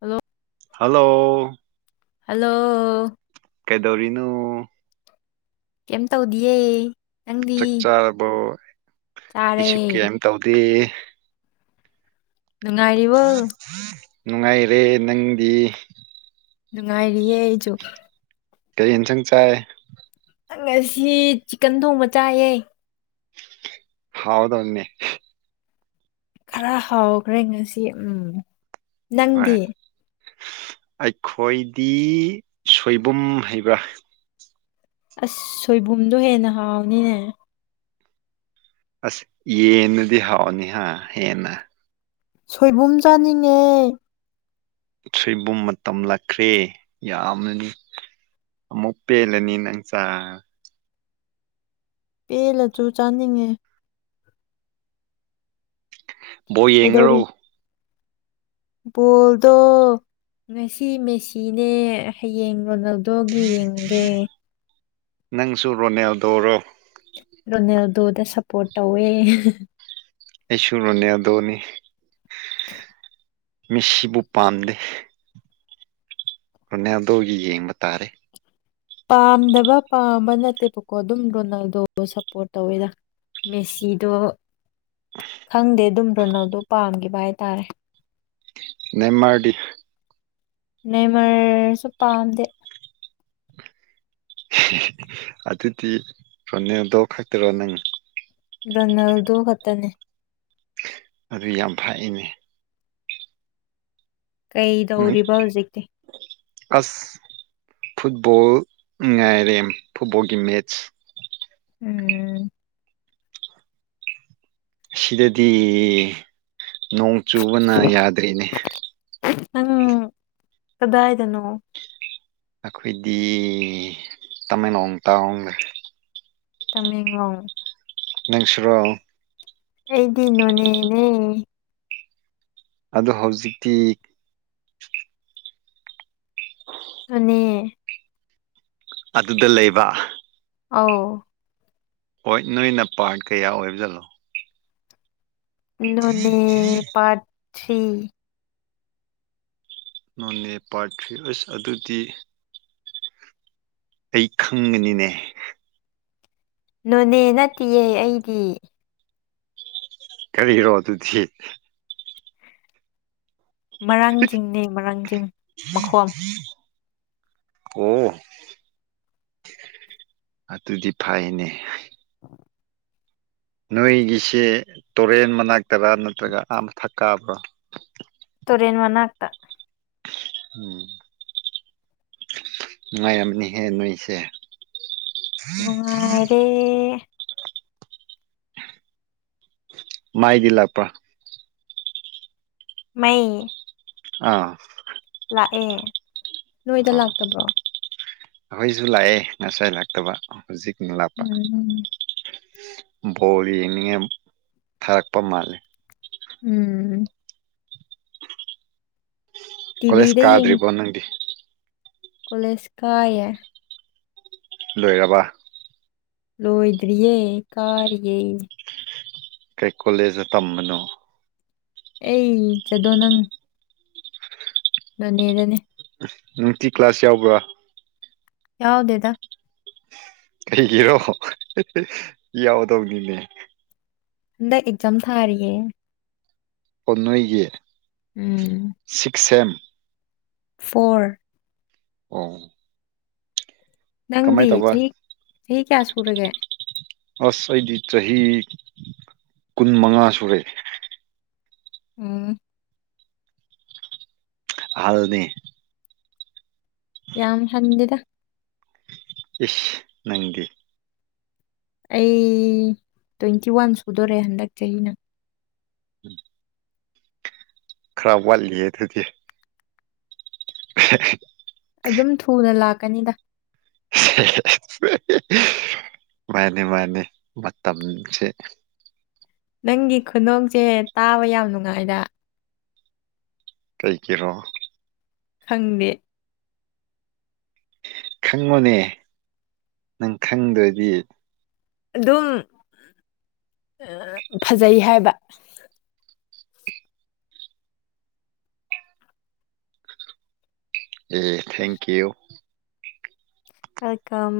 hello hello hello ꯀꯩꯗꯧꯔꯤꯅꯣ ꯀꯩꯝ ꯇꯧꯗꯤꯑꯦ ꯆꯥꯛ ꯆꯥꯔꯕꯣ ꯆꯥꯔꯦ ꯑꯩꯁꯨ ꯀꯌꯥꯝ ꯇꯧꯗꯦ ꯅꯨꯡꯉꯥꯏꯔꯤꯕꯣ ꯅꯨꯡꯉꯥꯏꯔꯦ ꯅꯪꯗꯤ ꯅꯨꯡꯉꯥꯏꯔꯤꯌꯦ ꯑꯩꯁꯨ ꯀꯥꯔꯤ ꯏꯟꯁꯥꯡ ꯆꯥꯏ ꯉꯁꯤ ꯆꯤꯛꯀꯟ ꯊꯣꯡꯕ ꯆꯥꯏꯌꯦ ꯍꯥꯎꯗꯧꯅꯦ ꯈꯔ ꯍꯥꯎꯈ꯭ꯔꯦ ꯉꯁꯤ ꯎꯝ ꯍꯣꯏ ꯅꯪꯗꯤ ꯑꯩꯈꯣꯏꯗꯤ ꯁꯣꯏꯕꯨꯝ ꯍꯩꯕ꯭ꯔꯥ ꯑꯁ ꯁꯣꯏꯕꯨꯝꯗꯣ ꯍꯦꯟꯅ ꯍꯥꯎꯅꯤꯅꯦ ꯑꯁ ꯌꯦꯟꯅꯗꯤ ꯍꯥꯎꯅꯤ ꯍꯥ ꯍꯦꯟꯅ ꯁꯣꯏꯕꯨꯝ ꯆꯥꯅꯤꯡꯉꯦ ꯁꯣꯏꯕꯨꯝ ꯃꯇꯝꯂꯛꯈ꯭ꯔꯦ ꯌꯥꯝꯅꯅꯤ ꯑꯃꯨꯛ ꯄꯦꯜꯂꯅꯤ ꯅꯪ ꯆꯥ ꯄꯦꯜꯂꯁꯨ ꯆꯥꯅꯤꯡꯉꯦ ꯕꯣꯜ ꯀꯩꯗꯧꯔꯤ ꯌꯦꯡꯉꯥꯔꯣ ꯕꯣꯜꯗꯣ ꯉꯁꯤ ꯃꯦꯁꯤꯅꯦ ꯍꯌꯦꯡ ꯔꯣꯅꯜ ꯗꯣꯒꯤ ꯌꯦꯡꯉꯥꯒꯦ ꯅꯪꯁꯨ ꯔꯣꯅꯜꯗꯣꯔꯣ ꯔꯣꯅꯜꯗꯣꯗ ꯁꯄꯣꯔꯠ ꯇꯧꯋꯦ ꯑꯩꯁꯨ ꯔꯣꯅꯜꯗꯣꯅꯤ ꯃꯦꯁꯤꯕꯨ ꯄꯥꯝꯗꯦ ꯔꯣꯅꯜꯗꯣꯒꯤ ꯌꯦꯡꯕ ꯇꯥꯔꯦ ꯄꯥꯝꯗꯕ ꯄꯥꯝꯕ ꯅꯠꯇꯦꯕꯀꯣ ꯑꯗꯨꯝ ꯔꯣꯅꯥꯜꯗꯣ ꯁꯄꯣꯔꯠ ꯇꯧꯋꯦꯗ ꯃꯦꯁꯤꯗꯣ ꯈꯪꯗꯦ ꯑꯗꯨꯝ ꯔꯣꯅꯜꯗꯨꯣ ꯄꯥꯝꯈꯤꯕ ꯍꯥꯏꯇꯥꯔꯦ ꯅꯦꯃꯥꯔꯗꯤ ꯅꯦꯃꯥꯔꯁꯨ ꯄꯥꯝꯗꯦ ꯑꯗꯨꯗꯤ ꯔꯣꯅꯜꯗꯣ ꯈꯛꯇꯔꯣ ꯅꯪ ꯔꯣꯅꯥꯜꯗꯣ ꯈꯛꯇꯅꯦ ꯑꯗꯨꯨ ꯌꯥꯝ ꯐꯥꯏꯅꯦ ꯅꯪ ꯀꯩꯗꯧꯔꯤꯕ ꯍꯧꯖꯤꯛꯇꯤ ꯑꯁ ꯐꯨꯠꯕꯣꯜ ꯉꯥꯏꯔꯦꯝ ꯐꯨꯠꯕꯣꯜꯒꯤ ꯃꯦꯠꯆ ꯎꯝ ꯁꯤꯗꯗꯤ ꯅꯣꯡ ꯆꯨꯕꯅ ꯌꯥꯗ꯭ꯔꯤꯅꯦ ꯅꯪ ꯀꯗꯥꯏꯗꯥꯅꯣ ꯑꯩꯈꯣꯏꯗꯤ ꯇꯥꯃꯦꯡꯂꯣꯡ ꯇꯥꯎ ꯇꯥꯃꯦꯡꯂꯣꯡ ꯅꯪꯁꯨꯔꯣ ꯑꯩꯗꯤ ꯅꯣꯅꯦꯅꯦ ꯑꯗꯣ ꯍꯧꯖꯤꯛꯇꯤ ꯑꯗꯨꯅꯤ ꯑꯗꯨꯗ ꯂꯩꯕ ꯑ ꯍꯣꯏ ꯅꯣꯏꯅ ꯄꯥꯔꯠ ꯀꯌꯥ ꯑꯣꯏꯕꯖꯠꯂꯣ ꯏꯣꯅꯦ ꯄꯥ ꯊꯔꯤ ꯅꯣꯅꯦ ꯄꯥꯔ ꯊ꯭ꯔꯤ ꯑꯁ ꯑꯗꯨꯗꯤ ꯑꯩ ꯈꯪꯕꯅꯤꯅꯦ ꯅꯨꯅꯦ ꯅꯠꯇꯦꯌꯦ ꯑꯩꯗꯤ ꯀꯔꯤꯒꯤꯔꯣ ꯑꯗꯨ ꯊ ꯃꯔꯥꯡꯖꯤꯡꯅꯦ ꯃꯔꯥꯡꯖꯤꯡ ꯃꯈꯣꯝ ꯑꯣ ꯑ ꯑꯗꯨꯗꯤ ꯐꯥꯏꯅꯦ ꯑ ꯅꯣꯏꯒꯤꯁꯤ ꯇꯣꯔꯦꯟ ꯃꯅꯥꯛꯇꯔꯥ ꯅꯠꯇ꯭ꯔꯒ ꯑꯥ ꯑꯃ ꯊꯛꯀꯥꯕ꯭ꯔꯥ ꯇꯧꯣꯔꯦꯟ ꯃꯅꯥ ꯑꯥꯛꯇ ꯎꯝ ꯅꯨꯡꯉꯥꯏꯔꯝꯅꯤꯍꯦ ꯅꯣꯏꯁꯦ ꯅꯨꯡꯉꯥꯏꯔꯦ ꯃꯥꯏꯒꯤ ꯂꯥꯛꯄ ꯃꯩ ꯑꯥ ꯂꯥꯛꯑꯦ ꯅꯣꯏꯗ ꯑꯣ ꯂꯥꯛꯇꯕ꯭ꯔꯣ ꯑꯩꯈꯣꯏꯁꯨ ꯂꯥꯛꯑꯦ ꯉꯁꯥꯏ ꯂꯥꯛꯇꯕ ꯍꯧꯖꯤꯛꯅ ꯂꯥꯞꯄ ꯎꯝ ꯕꯥꯜꯂ ꯌꯡꯅꯤꯉꯏ ꯐꯔꯛꯄ ꯃꯥꯂꯦ ꯎꯝ ꯀꯣꯂꯦꯖ ꯀꯥꯗ꯭ꯔꯤꯕꯣ ꯅꯪꯗꯤ ꯀꯣꯂꯁꯀꯥꯌꯦ ꯂꯣꯏꯔꯕ ꯂꯣꯏꯣꯌꯗꯔꯤꯌꯦ ꯀꯥꯔꯤꯌꯦ ꯀꯩ ꯀꯣꯂꯦꯖꯇ ꯇꯝꯕꯅꯣ ꯑꯩ ꯆꯗꯣ ꯅꯪ ꯅꯣꯅꯦꯗꯅꯦ ꯅꯨꯡꯇꯤ ꯀ꯭ꯂꯥꯁ ꯌꯥꯎꯕ꯭ꯔꯥ ꯌꯥꯎꯗꯦꯗ ꯀꯩꯒꯤꯔꯣ ꯌꯥꯎꯗꯕꯅꯤꯅꯦ ꯍꯟꯗ ꯑꯦꯛꯖꯥꯝ ꯊꯥꯔꯤꯌꯦ ꯄꯣꯟꯅꯣꯏꯒꯤ ꯎꯝ ꯁꯤꯛꯁꯦꯝ ꯐꯣꯔ ꯑꯣ ꯀꯃꯥꯏꯅ ꯅꯪꯗꯤ ꯇꯧꯕ ꯆꯍꯤ ꯆꯍꯤ ꯀꯌꯥ ꯁꯨꯔꯒꯦ ꯑꯁ ꯑꯩꯗꯤ ꯆꯍꯤ ꯀꯨꯟ ꯃꯉꯥ ꯁꯨꯔꯦ ꯎꯝ ꯑꯍꯜꯅꯦ ꯌꯥꯝ ꯍꯟꯗꯦꯗ ꯏꯁ ꯅꯪꯗꯤ ꯑꯩ ꯇ꯭ꯋꯦꯟꯇꯤ ꯋꯥꯟ ꯁꯨꯗꯣꯔꯦ ꯍꯟꯗꯛ ꯆꯍꯤꯅ ꯎꯝ ꯈꯔ ꯋꯥꯠꯂꯤ ꯑꯗꯨꯗꯤ [inaudible] ꯑꯗꯨꯝ ꯊꯨꯅ ꯂꯥꯛꯀꯅꯤꯗ ꯃꯥꯅꯦ ꯃꯥꯅꯦ ꯃꯇꯝꯁꯦ ꯅꯪꯒꯤ ꯈꯨꯅꫭꯛꯁꯦ ꯇꯥꯕ ꯌꯥꯝ ꯅꯨꯡꯉꯥꯏꯗ ꯀꯩ ꯒꯤꯔꯣ ꯈꯪꯗꯦ ꯈꯪꯉꯣꯅꯦ ꯅꯪ ꯈꯪꯗ꯭ꯔꯗꯤ ꯑꯗꯨꯝ ꯐꯖꯩ ꯍꯥꯏꯕ ꯑꯦ ꯊꯦꯡꯀ꯭ꯌꯨ ꯑ ꯀꯝ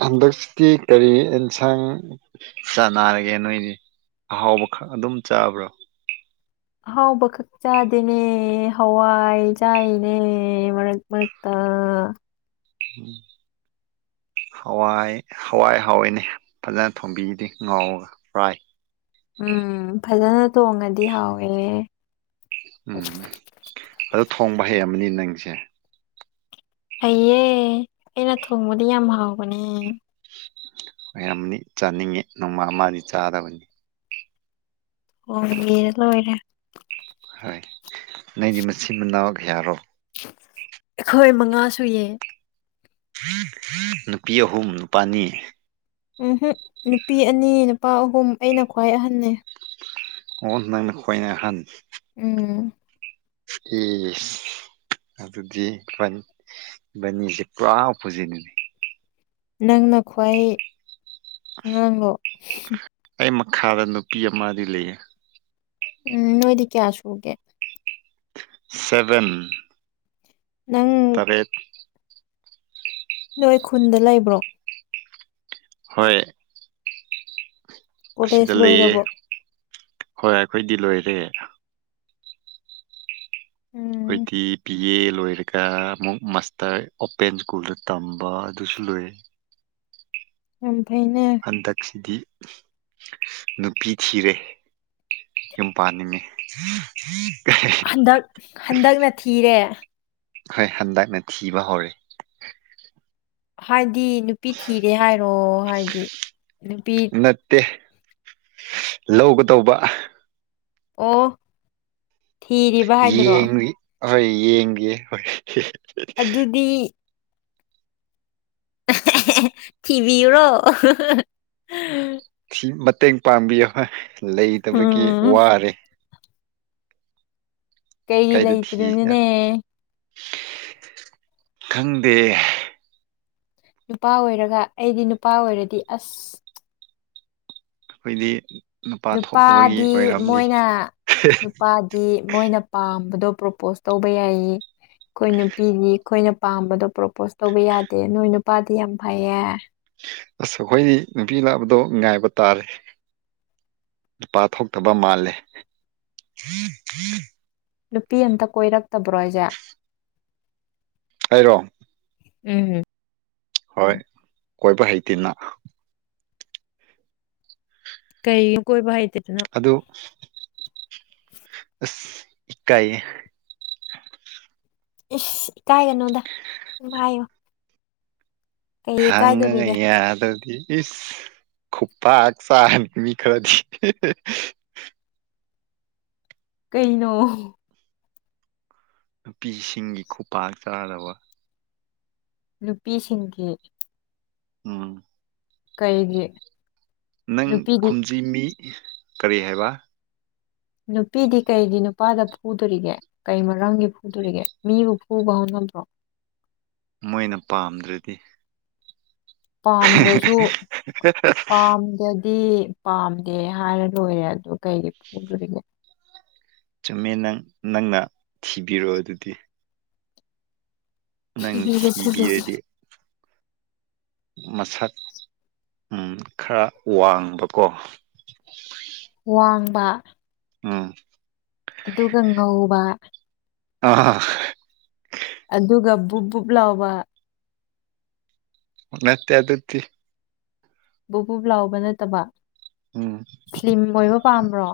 ꯍꯟꯗꯛꯁꯤꯀꯤ ꯀꯔꯤ ꯑꯦꯟꯁꯥꯡ ꯆꯥꯅꯥꯔꯒꯦ ꯅꯣꯏꯗꯤ ꯑꯍꯥꯎꯕ ꯈꯛ ꯑꯗꯨꯝ ꯆꯥꯕ꯭ꯔꯣ ꯑꯍꯥꯎꯕ ꯈꯛ ꯆꯥꯗꯦꯅꯦ ꯍꯋꯥꯏ ꯆꯥꯏꯅꯦ ꯃꯔꯛ ꯃꯔꯛꯇꯥ ꯎꯝ ꯍꯋꯥꯏ ꯍꯋꯥꯏ ꯍꯥꯎꯋꯏꯅꯦ ꯐꯖꯅ ꯊꯣꯡꯕꯤꯗꯤ ꯉꯥꯎꯔꯒ ꯐ꯭ꯔꯥꯏ ꯎꯝ ꯐꯖꯅꯥ ꯇꯣꯡꯉꯗꯤ ꯍꯥꯎꯋꯦ ꯎꯝ ꯑꯗꯨ ꯊꯣꯡꯕ ꯍꯩ ꯑꯃꯅꯤ ꯅꯪꯁꯦ ꯍꯌꯦ ꯑꯩꯅ ꯊꯣꯡꯕꯗꯤ ꯌꯥꯝ ꯍꯥꯎꯕꯅꯦ ꯑꯣꯏꯔꯝꯅꯤ ꯆꯥꯅꯤꯡꯉꯦ ꯅꯣꯡꯃ ꯑꯃꯗꯤ ꯆꯥꯗꯕꯅꯤ ꯑꯣ ꯌꯦꯔ ꯂꯣꯏꯔꯦ ꯍꯣꯏ ꯅꯪꯗꯤ ꯃꯆꯤꯟ ꯃꯅꯥꯎ ꯀꯌꯥꯔꯣ ꯑꯩꯈꯣꯏ ꯃꯉꯥ ꯁꯨꯌꯦ ꯅꯨꯄꯤ ꯑꯍꯨꯝ ꯅꯨꯄꯥꯅꯤ ꯎꯝꯍꯨꯝ ꯅꯨꯄꯤ ꯑꯅꯤ ꯅꯨꯄꯥ ꯑꯍꯨꯝ ꯑꯩꯅ ꯈ꯭ꯋꯥꯏ ꯑꯍꯟꯅꯦ ꯑꯣ ꯅꯪꯅ ꯈꯣꯏꯅ ꯑꯍꯟ ꯎꯝ ꯏꯁ ꯑꯗꯨꯗꯤ ꯏꯕꯅꯤ ꯏꯕꯥꯅꯤꯁꯦ ꯄꯨꯔꯥ ꯑꯣꯄꯣꯖꯤꯠꯅꯤꯅꯦ ꯅꯪꯅ ꯈ꯭ꯋꯥꯏ ꯉꯥꯡꯂꯣ ꯑꯩ ꯃꯈꯥꯗ ꯅꯨꯄꯤ ꯑꯃꯗꯤ ꯂꯩꯌꯦ ꯎꯝ ꯅꯣꯏꯗꯤ ꯀꯌꯥ ꯁꯨꯒꯦ ꯁꯦꯕꯦꯟ ꯅꯪ ꯇꯔꯦꯠ ꯅꯣꯏ ꯈꯨꯟꯗ ꯂꯩꯕ꯭ꯔꯣ ꯍꯣꯏ ꯀꯣꯂꯦꯖ ꯑꯁꯤꯗ ꯂꯩꯌꯦ ꯂꯣꯏꯔꯕꫭ ꯍꯣꯏ ꯑꯩꯈꯣꯏꯗꯤ ꯂꯣꯏꯔꯦ ꯎꯝ ꯑꯩꯈꯣꯏꯗꯤꯤ ꯄꯤ ꯌꯦ ꯂꯣꯏꯔꯒ ꯑꯃꯨꯛ ꯃꯥꯁꯇꯔ ꯑꯣꯄꯦꯟ ꯁ꯭ꯀꯨꯜꯗ ꯇꯝꯕ ꯑꯗꯨꯁꯨ ꯂꯣꯏ ꯎꯝ ꯍꯟꯗꯛꯁꯤꯗꯤ ꯅꯨꯄꯤ ꯊꯤꯔꯦ ꯌꯨꯝ ꯄꯥꯅꯤꯡꯉꯦ ꯍꯟꯗꯛ ꯍꯟꯗꯛꯅꯤ ꯊꯤꯔꯦ ꯍꯣꯏ ꯍꯟꯗꯛꯅ ꯊꯤꯕ ꯍꯧꯔꯦ ꯍꯥꯏ ꯗꯤ ꯅꯨꯄꯤ ꯊꯤꯔꯦ ꯍꯥꯏꯔꯣ ꯍꯥꯏꯗꯤ ꯅꯨꯄꯤ ꯂꯧꯒ‌ꯦ ꯇꯧꯕ ꯑꯣ ꯊꯤꯔꯤꯕ ꯍꯥꯏꯗꯔꯣ ꯑꯍꯣꯏ ꯌꯦꯡꯒꯦ ꯍꯣꯏ [inaudible] ꯑꯗꯨꯗꯤ ꯊꯤꯕꯤꯌꯨꯔꯣ ꯊꯤ ꯃꯇꯦꯡ ꯄꯥꯡꯕꯤꯌꯣꯣꯏ ꯂꯩꯇꯕꯒꯤ ꯎꯝ ꯋꯥꯔꯦ ꯀꯩ ꯀꯥꯏꯗ ꯊꯤꯁꯤꯅ ꯂꯩꯇ꯭ꯔꯤꯅꯤꯅꯦ ꯈꯪꯗꯦ ꯅꯨꯄꯥ ꯑꯣꯏꯔꯒ ꯑꯩꯗꯤ ꯅꯨꯄꯥ ꯑꯣꯏꯔꯗꯤ ꯑꯁ ꯑꯩꯈꯣꯏꯗꯤ ꯅꯨꯄꯥ ꯊꯣꯛꯇꯕꯒꯤ ꯅꯨꯄꯥꯗꯤ ꯑꯣꯏꯔꯝꯅꯤ ꯃꯣꯏꯅ ꯅꯨꯄꯥꯗꯤ ꯃꯣꯏꯅ ꯄꯥꯝꯃꯦ ꯑꯗꯣ ꯄ꯭ꯔꯣꯄꯣꯁ ꯇꯧꯕ ꯌꯥꯏꯌꯦ ꯑꯩꯈꯣꯏ ꯅꯨꯄꯤꯗꯤ ꯑꯩꯈꯣꯏꯅ ꯄꯥꯝꯕꯗꯣ ꯄ꯭ꯔꯣꯄꯣꯁ ꯇꯧꯕ ꯌꯥꯗꯦ ꯅꯣꯏ ꯅꯨꯄꯥꯗꯤ ꯌꯥꯝ ꯐꯩꯌꯦ ꯑꯁ ꯑꯩꯈꯣꯏꯗꯤ ꯅꯨꯄꯤ ꯂꯥꯛꯕꯗꯣ ꯉ ꯉꯥꯏꯕ ꯇꯥꯔꯦ ꯅꯨꯄꯥ ꯊꯣꯛꯇꯕ ꯃꯥꯜꯂꯦ ꯅꯨꯄꯤ ꯑꯃꯝꯇ ꯀꯣꯏꯔꯛꯇꯕ꯭ꯔꯣ ꯑꯩꯁꯦ ꯍꯥꯏꯔꯣ ꯎꯝꯝ ꯍꯣꯏ ꯀꯣꯏꯕ ꯍꯩꯇꯅ ꯀꯩ ꯀꯣꯏꯥꯏ ꯑꯗꯨ ꯑꯁ ꯏ ꯀꯥꯏ ꯏꯁ ꯀꯥꯏꯒꯅꯣꯗ ꯍꯥꯏꯣ ꯍꯪ ꯌꯦꯗꯗꯤ ꯏꯁ ꯈꯨ ꯐꯥꯛ ꯆ ꯃꯤꯃꯤ ꯈꯔꯗꯤ ꯀꯩꯅꯣ ꯅꯨꯄꯤꯁꯤꯡꯒꯤ ꯈꯨꯄꯥꯛꯥꯛ ꯆꯥꯗꯕ ꯅꯨꯄꯤꯁꯤꯡꯒꯤ ꯎꯝ ꯀꯩꯒꯤ ꯅꯪ ꯅꯨꯄꯤꯗꯤ ꯈꯨꯝꯖꯤꯃꯤ ꯀꯔꯤ ꯍꯥꯏꯕ ꯅꯨꯄꯤꯗꯤ ꯀꯩꯗꯤ ꯅꯨꯄꯥꯗ ꯐꯨꯗꯣꯔꯤꯒꯦ ꯀꯩ ꯃꯔꯝꯒꯤ ꯐꯨꯗꯣꯔꯤꯒꯦ ꯃꯤꯕꯨ ꯐꯨꯕ ꯍꯧꯣꯠꯅꯕ꯭ꯔꯣ ꯃꯣꯏꯅ ꯄꯥꯝꯗ꯭ꯔꯗꯤ ꯄꯥꯝꯗ꯭ꯔꯁꯨ ꯄꯥꯝꯗꯗꯤ ꯄꯥꯝꯗꯦ ꯍꯥꯏꯔ ꯂꯣꯏꯔꯦ ꯑꯗꯨ ꯀꯩ ꯐꯣꯡꯗꯣꯔꯤꯒꯦ ꯆꯨꯝꯃꯦ ꯅꯪ ꯅꯪꯅ ꯊꯤꯕꯤꯔꯛꯑꯣ ꯑꯗꯨꯗꯤ ꯊꯤꯕꯤꯒꯦ ꯊꯤꯕꯤꯒꯦ ꯅꯪꯤꯕꯗꯤꯦ ꯃꯁꯛ ꯈꯔ ꯋꯥꯡꯕꯀꯣ ꯋꯥꯟ ꯃꯥ ꯑꯥ ꯉꯧꯕ ꯑ ꯑꯗꯨꯒ ꯕꯨ ꯕꯨꯨꯞ ꯂꯥꯎꯕ ꯅꯠꯇꯦ ꯑ ꯑꯗꯨꯗꯤ ꯕꯄꯞ ꯂꯥꯎꯕ ꯅꯠꯇꯕ ꯎꯝ ꯁ꯭ꯂꯤꯝ ꯑꯣꯏꯕ ꯄꯥꯝꯕ꯭ꯔꯣ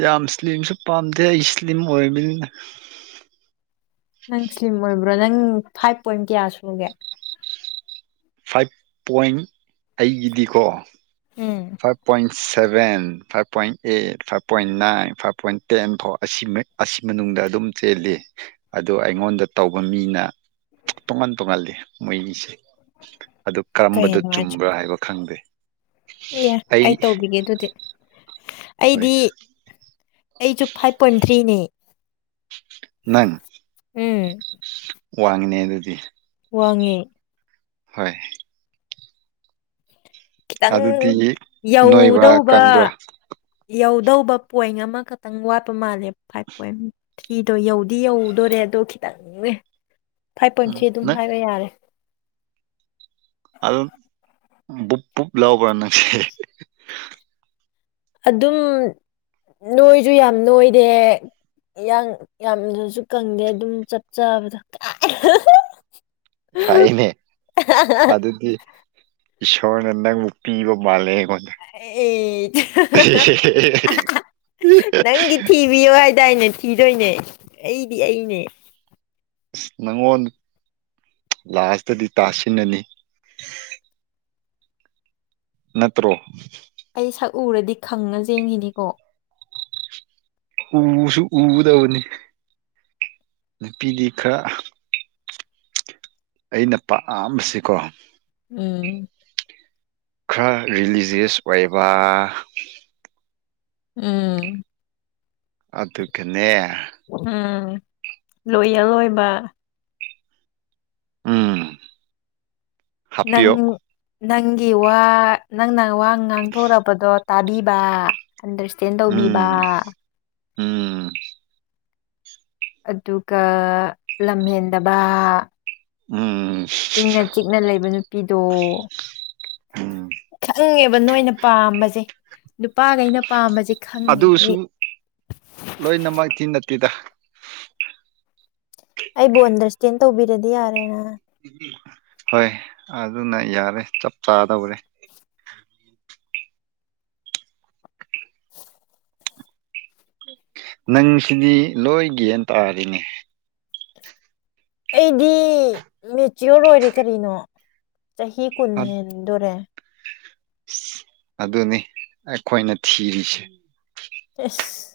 ꯌꯥꯝ ꯏꯁ꯭ꯂꯤꯝꯁꯨ ꯄꯥꯝꯗꯦ ꯑꯩ ꯏꯁ꯭ꯂꯤꯝ ꯑꯣꯏꯕꯅꯤꯅ ꯅꯪ ꯁ꯭ꯂꯤꯝ ꯑꯣꯏꯕ꯭ꯔꯣ ꯅꯪ ꯐꯥꯏꯚ ꯄꯣꯏꯟ ꯀꯌꯥ ꯁꯨꯒꯦ ꯐꯥꯏꯚ ꯄꯣꯏꯟ ꯑꯩꯒꯤꯗꯤꯀꯣ um five point seven five point eight five point nine five point ten ꯐꯥꯎ ꯑꯁꯤ ꯑꯁꯤ ꯃꯅꯨꯡꯗ ꯑꯗꯨꯝ ꯆꯦꯜꯂꯤ ꯑꯗꯣ ꯑꯩꯉꯣꯟꯗ ꯇꯧꯕ ꯃꯤꯅ ꯇꯣꯉꯥꯟ ꯇꯣꯡꯍꯜꯂꯤ ꯃꯣꯏꯒꯤꯁꯦ ꯑꯗꯨ ꯀꯔꯝꯕꯗ ꯀꯔꯤꯅꯣ ꯍꯥꯏꯁꯦ ꯆꯨꯝꯕ꯭ꯔꯥ ꯍꯥꯏꯕ ꯈꯪꯗꯦ ꯑꯦ ꯑꯩ ꯇꯧꯕꯤꯒꯦ ꯑꯗꯨꯗꯤ ꯍꯣꯏ ꯑꯩꯗꯤ ꯑꯩꯁꯨ ꯐꯥꯏꯚ ꯄꯣꯏꯟ ꯊ꯭ꯔꯤꯅꯦ ꯅꯪ ꯍ ꯋꯥꯉꯅꯦ ꯑꯗꯨꯗꯤ ꯋꯥꯡꯉꯦ ꯍꯣꯏ ꯈꯤꯇꯪ ꯑꯗꯨꯗꯤ ꯅꯣꯏꯕ꯭ꯔꯥ ꯌꯧꯗꯧꯕ ꯀꯪꯕ꯭ꯔꯥ ꯌ ꯑꯗꯧꯕ ꯄꯣꯏꯟ ꯑꯃꯈꯛꯇꯪ ꯋꯥꯠꯄ ꯃꯥꯜꯂꯦ ꯐꯥꯏꯚ ꯄꯣꯏꯟ ꯊ꯭ꯔꯤꯗꯣ ꯌꯧꯗꯤ ꯌꯧꯗꯣꯔꯦ ꯑꯗꯣ ꯈꯤꯇꯪꯅꯦ ꯐꯥꯏꯚ ꯄꯣꯏꯟ ꯎꯝ ꯊ꯭ꯔꯤ ꯑꯗꯨꯝ ꯅꯪ ꯍꯥꯏꯕ ꯌꯥꯔꯦ ꯑꯗꯨ ꯨꯞ ꯞ ꯂꯕ ꯄꯔꯅꯁꯤ ꯑꯗꯨꯝ ꯅꯣꯏꯁꯨ ꯌꯥꯝ ꯅꯣꯏꯗꯦ ꯌꯥꯝꯅꯁꯨ ꯀꯪꯗꯦ ꯑꯗꯨꯝ ꯆꯞ ꯆꯥꯕꯗ ꯐꯥꯏꯅꯦ ꯑꯗꯨꯗꯤ ꯏꯁꯣꯔꯅ ꯅꯪꯕꯨ ꯄꯤꯕ ꯃꯥꯜꯂꯦ ꯑꯩꯉꯣꯟꯗ ꯑꯩ ꯅꯪꯒꯤ ꯊꯤꯕꯤꯕ ꯀꯗꯥꯏꯅꯦ ꯊꯤꯗꯣꯏꯅꯦ ꯑꯩꯗꯤ ꯑꯩꯅꯦ ꯑꯁ ꯅꯪꯉꯣꯟ ꯂꯥꯁꯇꯗꯤ ꯇꯥꯁꯤꯟꯅꯅꯤ ꯅꯠꯇ꯭ꯔꯣ ꯑꯩ ꯁꯛ ꯎꯔꯗꯤ ꯈꯪꯉ ꯌꯦꯡꯈꯤꯅꯤꯀꯣ ꯎꯁꯨ ꯎꯗꯕꯅꯤ ꯅꯨꯄꯤꯗꯤ ꯈꯔ ꯑꯩꯅ ꯄꯥꯝꯕꯁꯤꯀꯣ ꯎꯝ ꯈꯔ ꯔꯤꯂꯤꯖꯤꯁ ꯑꯣꯏꯕ ꯎꯝ ꯑꯗꯨꯒꯅꯦ ꯎꯝ ꯂꯣꯏꯌꯦ ꯂꯣꯏꯕ ꯎꯝ ꯅꯪ ꯍꯥꯞꯄꯤꯌꯣ ꯅꯪꯒꯤ ꯋꯥ ꯅꯪ ꯅ ꯋꯥ ꯉꯥꯡꯊꯣꯔꯔꯕꯗꯣ ꯇꯥꯕꯤꯕ ꯑꯟꯗꯔꯁ꯭ꯇꯦꯟ ꯇꯧꯕꯤꯕ ꯎꯝ ꯎꯝ ꯑꯗꯨꯒ ꯂꯝꯍꯦꯟꯗꯕ ꯎꯝ ꯏꯪꯅ ꯆꯤꯛꯅ ꯂꯩꯕ ꯅꯨꯄꯤꯗꯣ ꯎꯝ ꯈꯪꯉꯦꯕ ꯅꯣꯏꯅ ꯄꯥꯝꯕꯁꯦ ꯅꯨꯄꯥꯈꯩꯅ ꯄꯥꯝꯕꯁꯦ ꯈꯪꯉꯦꯕ ꯑꯗꯨꯁꯨ ꯑꯩ ꯂꯣꯏꯅꯃꯛꯀꯤ ꯅꯠꯇꯦꯗ ꯑꯩꯕꯨ ꯑꯟꯗꯔꯁ꯭ꯇꯦꯟ ꯇꯧꯕꯤꯔꯗꯤ ꯌꯥꯔꯦꯅ ꯍꯣꯏ ꯑꯗꯨꯅ ꯌꯥꯔꯦ ꯆꯞ ꯆꯥꯗꯧꯔꯦ ꯅꯪꯁꯤꯗꯤ ꯂꯣꯏꯒꯥꯟ ꯇꯥꯔꯤꯅꯦ ꯑꯩꯗꯤ ꯃꯦꯆꯤꯌꯣꯔ ꯑꯣꯏꯔꯦ ꯀꯔꯤꯅꯣ ꯆꯍꯤ ꯀꯨꯟ ꯍꯦꯟꯗꯨꯔꯦ ꯑꯗꯨꯅꯤ ꯑꯩꯈꯣꯏꯅ ꯊꯤꯔꯤꯁꯦ ꯑꯁ